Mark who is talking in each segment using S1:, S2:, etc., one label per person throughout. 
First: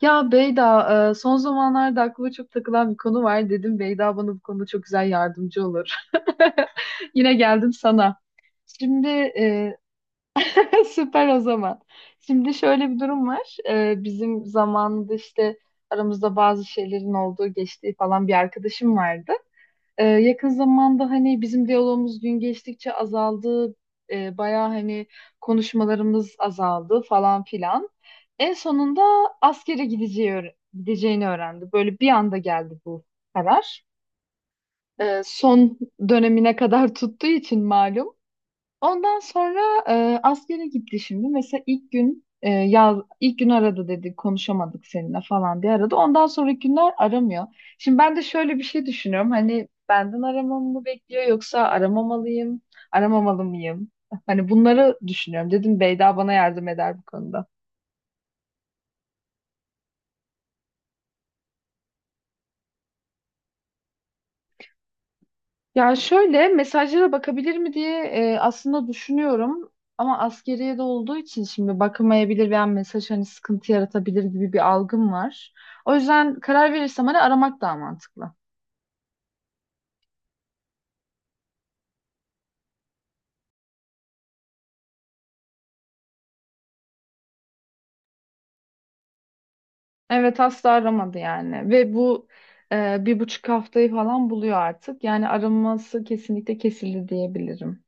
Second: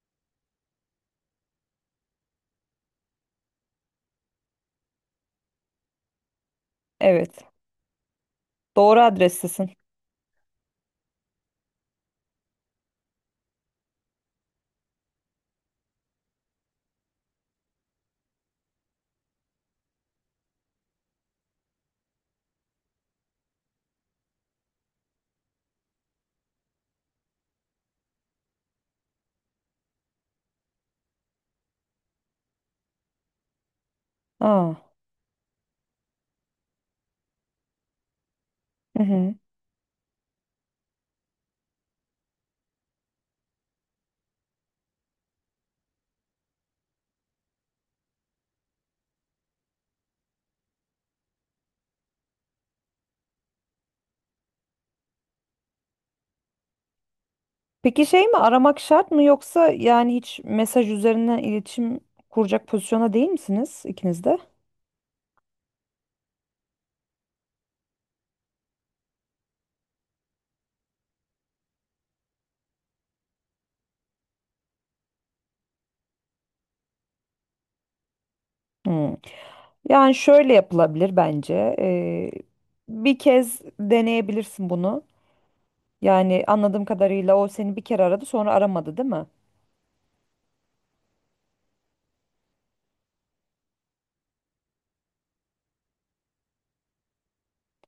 S1: Ya Beyda, son zamanlarda aklıma çok takılan bir konu var. Dedim Beyda bana bu konuda çok güzel yardımcı olur. Yine
S2: Evet.
S1: geldim sana.
S2: Doğru
S1: Şimdi
S2: adrestesin.
S1: e, süper o zaman. Şimdi şöyle bir durum var. Bizim zamanında işte aramızda bazı şeylerin olduğu, geçtiği falan bir arkadaşım vardı. Yakın zamanda hani bizim diyalogumuz gün geçtikçe azaldı. Bayağı hani konuşmalarımız azaldı falan filan. En sonunda askere gideceğini öğrendi. Böyle bir anda geldi bu karar.
S2: Aa.
S1: Son dönemine kadar tuttuğu için malum.
S2: Hı
S1: Ondan
S2: hı.
S1: sonra askere gitti şimdi. Mesela ilk gün yaz ilk gün aradı dedi konuşamadık seninle falan diye aradı. Ondan sonraki günler aramıyor. Şimdi ben de şöyle bir şey düşünüyorum. Hani benden aramamı mı bekliyor yoksa aramamalıyım, aramamalı mıyım? Hani bunları düşünüyorum. Dedim Beyda bana yardım eder bu konuda.
S2: Peki şey mi aramak şart mı yoksa yani hiç mesaj üzerinden iletişim kuracak pozisyona değil misiniz ikiniz de?
S1: Ya şöyle mesajlara bakabilir mi diye aslında düşünüyorum ama askeriye de olduğu için şimdi bakamayabilir veya mesaj hani sıkıntı yaratabilir gibi bir algım var. O yüzden karar verirsem hani aramak daha mantıklı.
S2: Hmm. Yani şöyle yapılabilir bence. Bir kez deneyebilirsin bunu. Yani anladığım kadarıyla o seni bir kere aradı sonra aramadı değil mi?
S1: Evet asla aramadı yani ve bu bir buçuk haftayı falan buluyor artık. Yani araması kesinlikle kesildi diyebilirim.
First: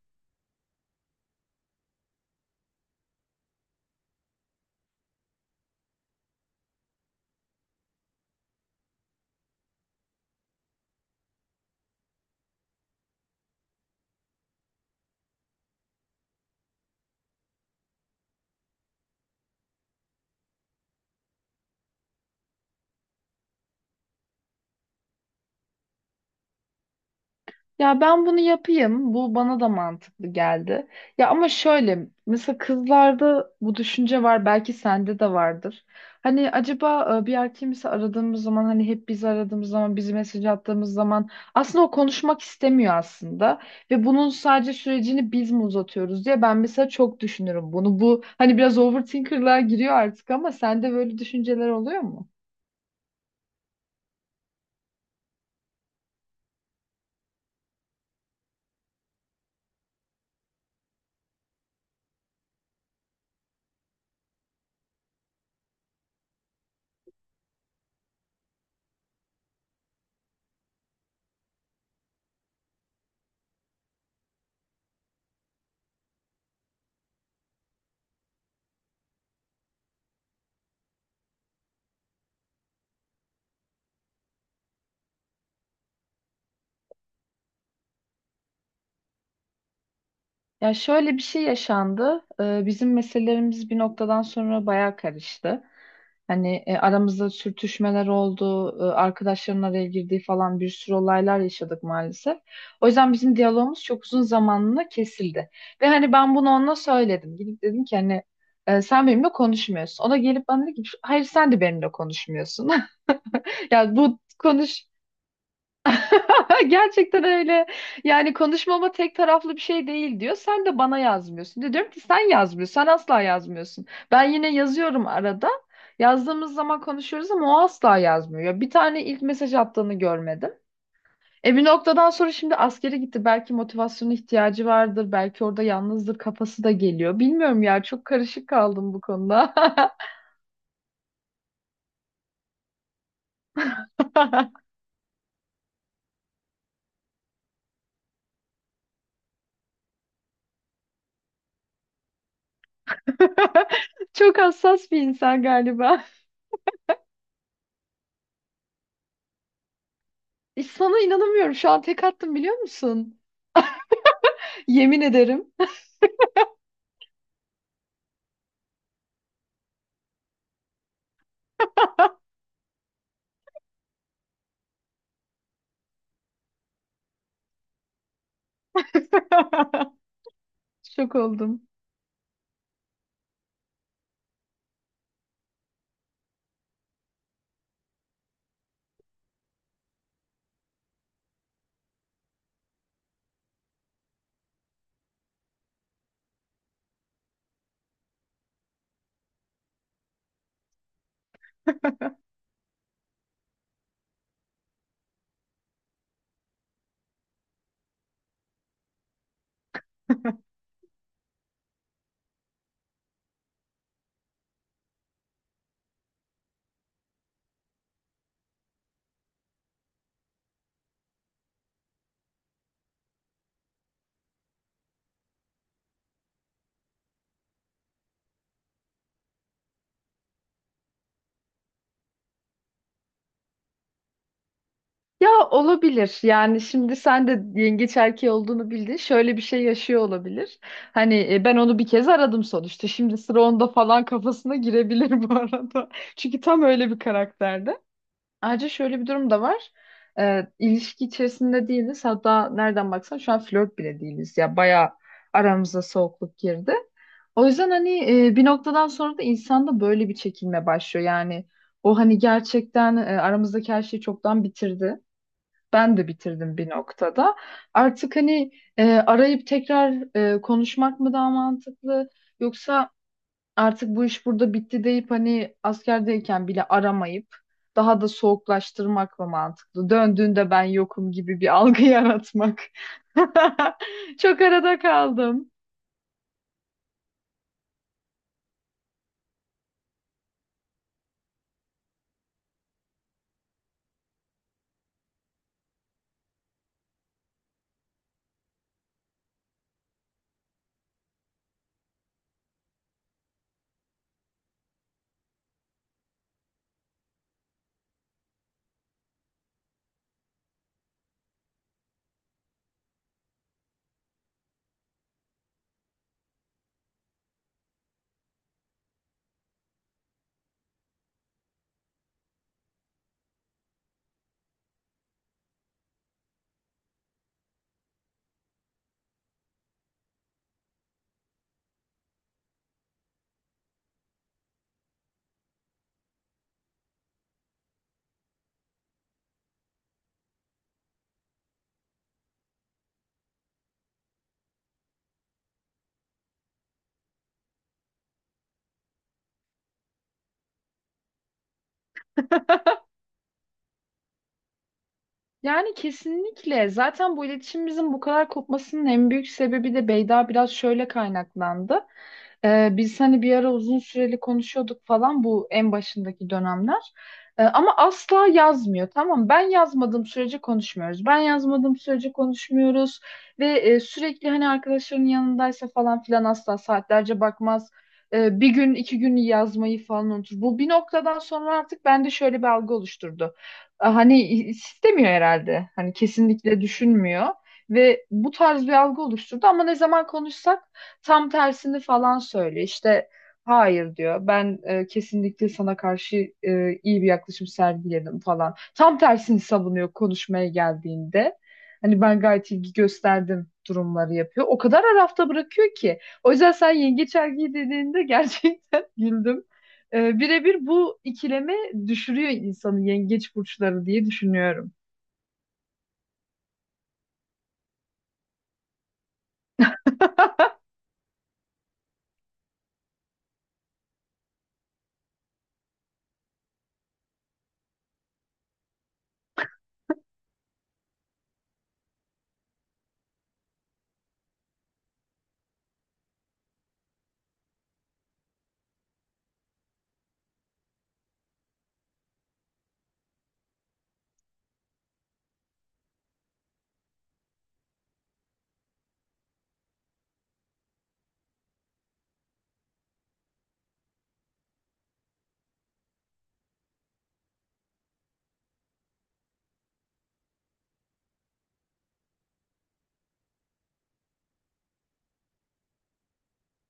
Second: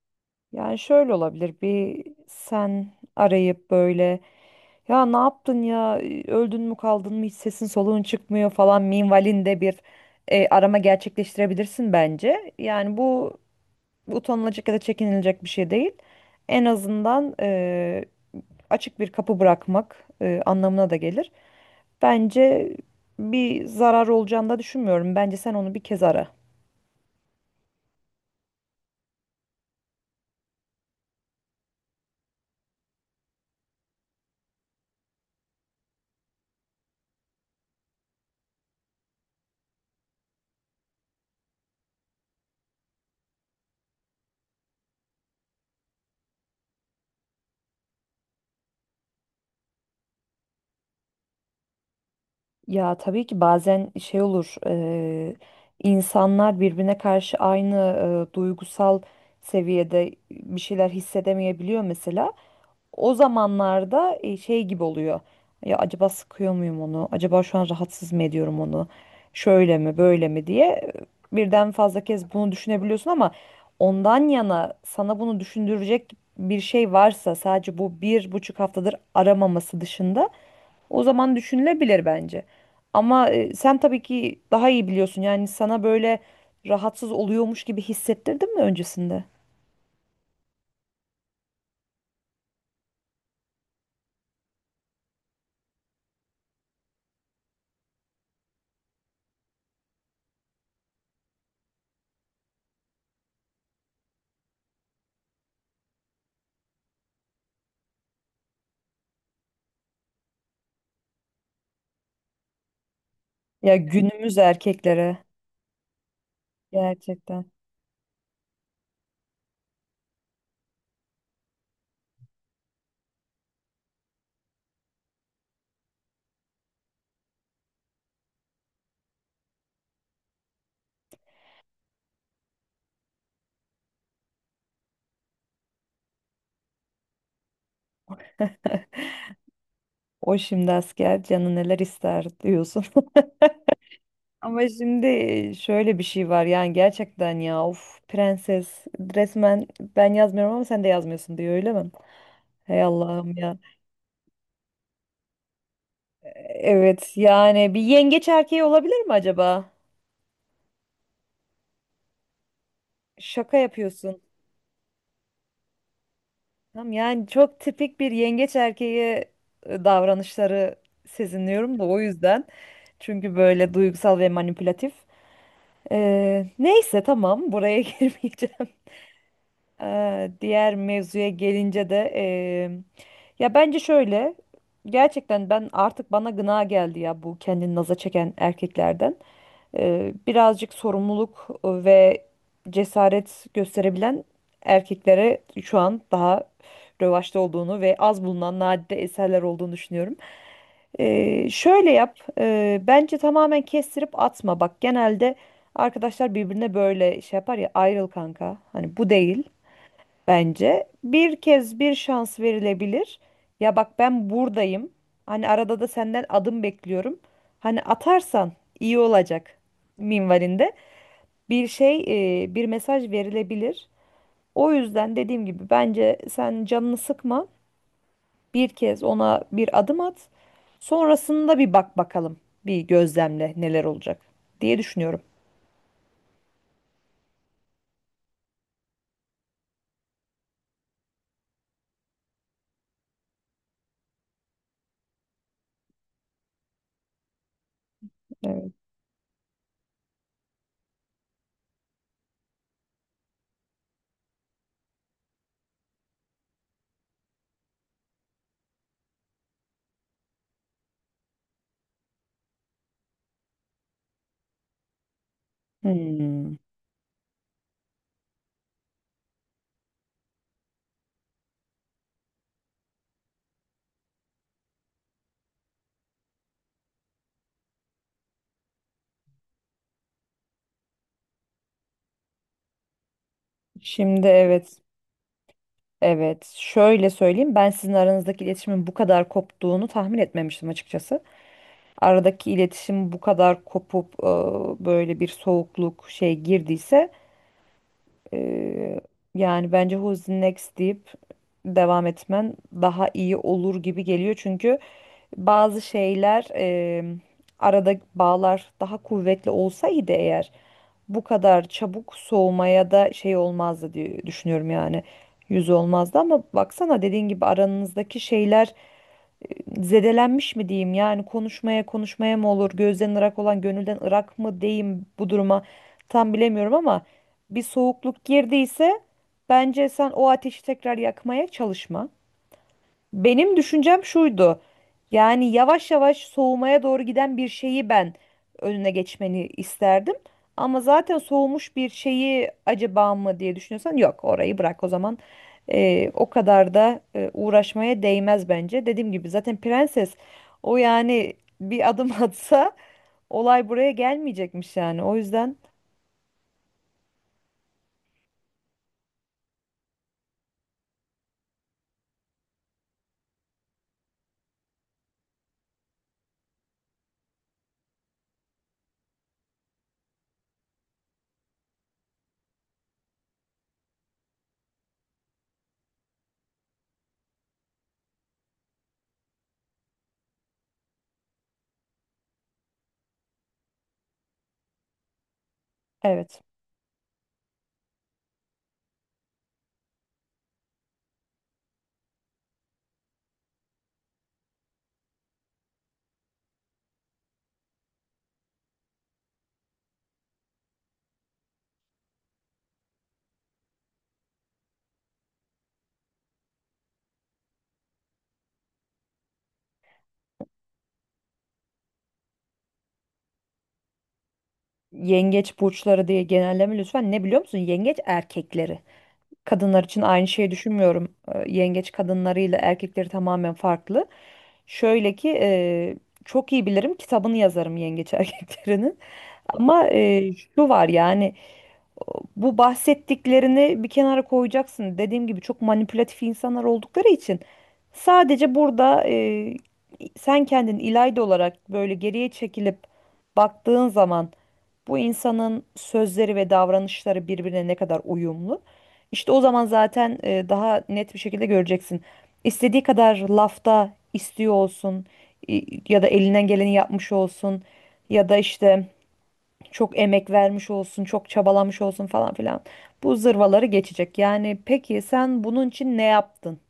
S2: Yani şöyle olabilir bir sen arayıp böyle ya ne yaptın ya öldün mü kaldın mı hiç sesin soluğun çıkmıyor falan minvalinde bir arama gerçekleştirebilirsin bence. Yani bu utanılacak ya da çekinilecek bir şey değil. En azından açık bir kapı bırakmak anlamına da gelir. Bence bir zarar olacağını da düşünmüyorum. Bence sen onu bir kez ara.
S1: Ya ben bunu yapayım. Bu bana da mantıklı geldi. Ya ama şöyle mesela kızlarda bu düşünce var. Belki sende de vardır. Hani acaba bir erkeği mesela aradığımız zaman hani hep biz aradığımız zaman bizi mesaj attığımız zaman aslında o konuşmak istemiyor aslında. Ve bunun sadece sürecini biz mi uzatıyoruz diye ben mesela çok düşünürüm bunu. Bu hani biraz overthinker'lığa giriyor artık ama sende böyle düşünceler oluyor mu?
S2: Ya tabii ki bazen şey olur insanlar birbirine karşı aynı duygusal seviyede bir şeyler hissedemeyebiliyor mesela. O zamanlarda şey gibi oluyor. Ya acaba sıkıyor muyum onu? Acaba şu an rahatsız mı ediyorum onu? Şöyle mi, böyle mi diye birden fazla kez bunu düşünebiliyorsun ama ondan yana sana bunu düşündürecek bir şey varsa sadece bu bir buçuk haftadır aramaması dışında. O zaman düşünülebilir bence. Ama sen tabii ki daha iyi biliyorsun. Yani sana böyle rahatsız oluyormuş gibi hissettirdin mi öncesinde?
S1: Ya şöyle bir şey yaşandı. Bizim meselelerimiz bir noktadan sonra bayağı karıştı. Hani aramızda sürtüşmeler oldu, arkadaşların araya girdiği falan bir sürü olaylar yaşadık maalesef. O yüzden bizim diyalogumuz çok uzun zamanla kesildi. Ve hani ben bunu ona söyledim. Gidip dedim ki hani sen benimle konuşmuyorsun. O da gelip bana dedi ki hayır sen de benimle konuşmuyorsun.
S2: Ya
S1: Ya bu
S2: günümüz
S1: konuş
S2: erkeklere
S1: Gerçekten
S2: gerçekten
S1: öyle. Yani konuşmama tek taraflı bir şey değil diyor. Sen de bana yazmıyorsun. De diyorum ki sen yazmıyorsun. Sen asla yazmıyorsun. Ben yine yazıyorum arada. Yazdığımız zaman konuşuyoruz ama o asla yazmıyor. Ya, bir tane ilk mesaj attığını görmedim. E bir noktadan sonra şimdi askere gitti. Belki motivasyona ihtiyacı vardır. Belki orada yalnızdır. Kafası da geliyor. Bilmiyorum ya. Çok karışık kaldım bu konuda.
S2: o şimdi asker canı neler ister diyorsun. Ama şimdi şöyle bir şey var yani gerçekten ya of prenses resmen ben yazmıyorum ama sen de yazmıyorsun diyor öyle mi? Hey Allah'ım ya.
S1: Çok hassas bir insan galiba.
S2: Evet yani bir yengeç erkeği olabilir mi acaba?
S1: Sana inanamıyorum. Şu an tek attım biliyor musun?
S2: Şaka yapıyorsun.
S1: Yemin ederim.
S2: Tam yani çok tipik bir yengeç erkeği davranışları sezinliyorum da o yüzden. Çünkü böyle duygusal ve manipülatif. Neyse tamam buraya girmeyeceğim. Diğer
S1: Şok
S2: mevzuya
S1: oldum.
S2: gelince de ya bence şöyle gerçekten ben artık bana gına geldi ya bu kendini naza çeken erkeklerden. Birazcık sorumluluk ve cesaret gösterebilen erkeklere şu an daha rövaşta olduğunu ve az bulunan nadide eserler olduğunu düşünüyorum. Şöyle yap. Bence tamamen kestirip atma. Bak genelde arkadaşlar birbirine böyle şey yapar ya ayrıl kanka. Hani bu değil bence. Bir kez bir şans verilebilir. Ya bak ben buradayım. Hani arada da senden adım bekliyorum. Hani atarsan iyi olacak minvalinde. Bir şey, bir mesaj verilebilir. O yüzden dediğim gibi bence sen canını sıkma. Bir kez ona bir adım at. Sonrasında bir bak bakalım. Bir gözlemle neler olacak diye düşünüyorum.
S1: Ya olabilir. Yani şimdi sen de yengeç erkeği olduğunu bildin. Şöyle bir şey yaşıyor olabilir. Hani ben onu bir kez aradım sonuçta. Şimdi sıra onda falan kafasına girebilir bu arada. Çünkü tam öyle bir karakterdi. Ayrıca
S2: Evet.
S1: şöyle bir durum da var. İlişki içerisinde değiliz. Hatta nereden baksan şu an flört bile değiliz. Ya bayağı aramıza soğukluk girdi. O yüzden hani bir noktadan sonra da insanda böyle bir çekilme başlıyor. Yani o hani gerçekten aramızdaki her şeyi çoktan bitirdi. Ben de
S2: Hmm.
S1: bitirdim bir noktada. Artık hani arayıp tekrar konuşmak mı daha mantıklı? Yoksa artık bu iş burada bitti deyip hani askerdeyken bile aramayıp daha da soğuklaştırmak mı mantıklı? Döndüğünde ben yokum gibi bir algı yaratmak.
S2: Şimdi
S1: Çok
S2: evet.
S1: arada kaldım.
S2: Evet, şöyle söyleyeyim. Ben sizin aranızdaki iletişimin bu kadar koptuğunu tahmin etmemiştim açıkçası. Aradaki iletişim bu kadar kopup böyle bir soğukluk şey girdiyse e, yani bence Who's Next deyip devam etmen daha iyi olur gibi geliyor. Çünkü bazı şeyler arada bağlar daha kuvvetli olsaydı eğer bu kadar çabuk soğumaya da şey olmazdı diye düşünüyorum yani yüz olmazdı ama baksana dediğin gibi aranızdaki şeyler zedelenmiş mi diyeyim yani konuşmaya konuşmaya mı olur gözden ırak olan gönülden ırak mı diyeyim bu duruma tam bilemiyorum ama bir soğukluk girdiyse bence sen o ateşi tekrar yakmaya çalışma. Benim düşüncem şuydu. Yani yavaş yavaş soğumaya doğru giden bir şeyi ben önüne geçmeni isterdim. Ama zaten soğumuş bir şeyi acaba mı diye düşünüyorsan yok orayı bırak o zaman. O kadar da uğraşmaya değmez bence. Dediğim gibi zaten prenses o yani bir adım atsa olay buraya gelmeyecekmiş yani. O yüzden
S1: Yani kesinlikle. Zaten bu iletişimimizin bu kadar kopmasının en büyük sebebi de Beyda biraz şöyle kaynaklandı. Biz hani bir ara uzun süreli konuşuyorduk falan bu en başındaki dönemler. Ama asla yazmıyor. Tamam mı? Ben yazmadığım sürece konuşmuyoruz. Ve sürekli hani arkadaşlarının yanındaysa falan filan asla saatlerce bakmaz. Bir gün iki gün yazmayı falan unutur. Bu bir noktadan sonra artık bende şöyle bir algı oluşturdu. Hani istemiyor herhalde. Hani
S2: evet.
S1: kesinlikle düşünmüyor ve bu tarz bir algı oluşturdu ama ne zaman konuşsak tam tersini falan söylüyor. İşte hayır diyor. Ben kesinlikle sana karşı iyi bir yaklaşım sergiledim falan. Tam tersini savunuyor konuşmaya geldiğinde. Hani ben gayet ilgi gösterdim durumları yapıyor. O kadar arafta bırakıyor ki. O yüzden sen yengeç erkeği dediğinde gerçekten güldüm. Birebir bu ikileme düşürüyor insanı yengeç burçları diye düşünüyorum.
S2: Yengeç burçları diye genelleme lütfen ne biliyor musun? Yengeç erkekleri, kadınlar için aynı şeyi düşünmüyorum. Yengeç kadınlarıyla erkekleri tamamen farklı. Şöyle ki çok iyi bilirim kitabını yazarım yengeç erkeklerinin. Ama şu var yani bu bahsettiklerini bir kenara koyacaksın. Dediğim gibi çok manipülatif insanlar oldukları için sadece burada sen kendin İlayda olarak böyle geriye çekilip baktığın zaman bu insanın sözleri ve davranışları birbirine ne kadar uyumlu? İşte o zaman zaten daha net bir şekilde göreceksin. İstediği kadar lafta istiyor olsun ya da elinden geleni yapmış olsun ya da işte çok emek vermiş olsun, çok çabalamış olsun falan filan. Bu zırvaları geçecek. Yani peki sen bunun için ne yaptın?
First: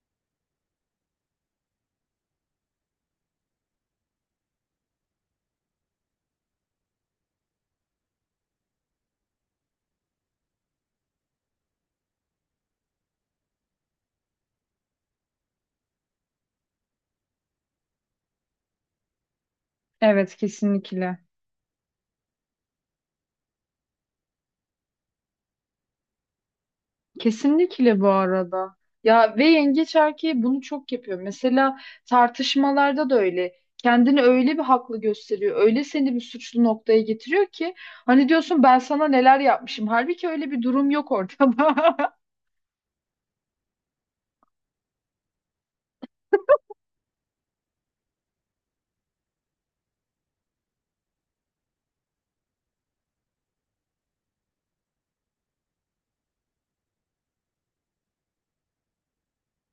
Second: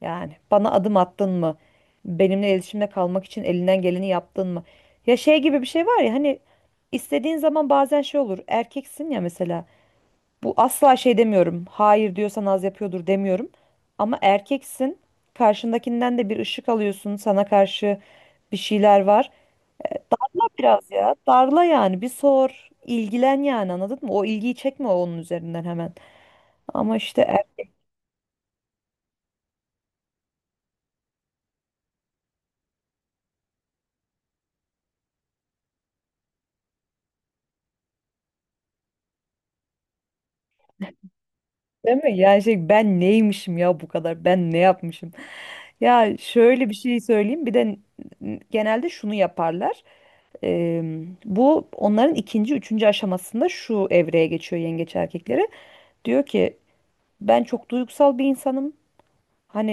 S2: Yani bana adım attın mı? Benimle iletişimde kalmak için elinden geleni yaptın mı? Ya şey gibi bir şey var ya hani istediğin zaman bazen şey olur. Erkeksin ya mesela. Bu asla şey demiyorum. Hayır diyorsan az yapıyordur demiyorum. Ama erkeksin. Karşındakinden de bir ışık alıyorsun. Sana karşı bir şeyler var.
S1: Evet
S2: Ama biraz ya
S1: kesinlikle.
S2: darla yani bir sor, ilgilen yani anladın mı? O ilgiyi çekme onun üzerinden hemen. Ama işte.
S1: Kesinlikle bu arada. Ya ve yengeç erkeği bunu çok yapıyor. Mesela tartışmalarda da öyle. Kendini öyle bir haklı gösteriyor. Öyle seni bir suçlu noktaya getiriyor ki hani diyorsun ben sana neler yapmışım. Halbuki öyle bir durum yok ortada.
S2: Değil mi? Yani şey ben neymişim ya bu kadar? Ben ne yapmışım? Ya şöyle bir şey söyleyeyim. Bir de genelde şunu yaparlar. Eee, bu onların ikinci, üçüncü aşamasında şu evreye geçiyor yengeç erkekleri. Diyor ki ben çok duygusal bir insanım. Hani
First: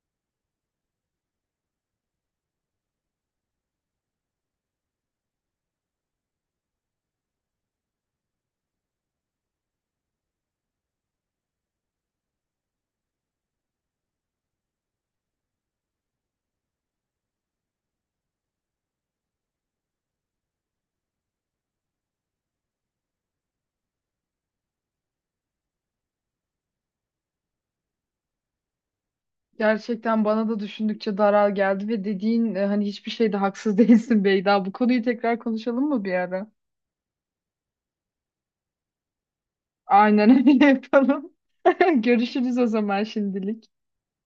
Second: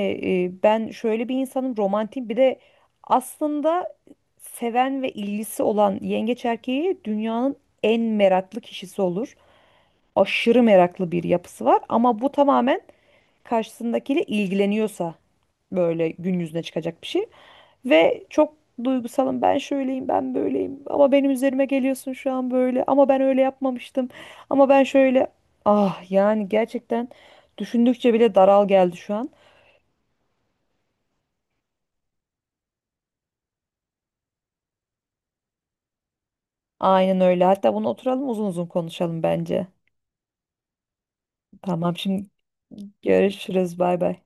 S2: ben şöyle bir insanım, romantik bir de aslında seven ve ilgisi olan yengeç erkeği dünyanın en meraklı kişisi olur. Aşırı meraklı bir yapısı var ama bu tamamen karşısındakiyle ilgileniyorsa böyle gün yüzüne çıkacak bir şey. Ve çok duygusalım ben şöyleyim ben böyleyim ama benim üzerime geliyorsun şu an böyle ama ben öyle yapmamıştım ama ben şöyle ah yani gerçekten düşündükçe bile daral geldi şu an.
S1: Gerçekten bana da düşündükçe daral geldi ve dediğin hani hiçbir şeyde haksız değilsin Beyda. Bu konuyu tekrar konuşalım mı bir ara?
S2: Aynen öyle hatta bunu oturalım uzun uzun konuşalım bence.
S1: Aynen öyle yapalım.
S2: Tamam şimdi
S1: Görüşürüz o zaman şimdilik.
S2: görüşürüz bay bay.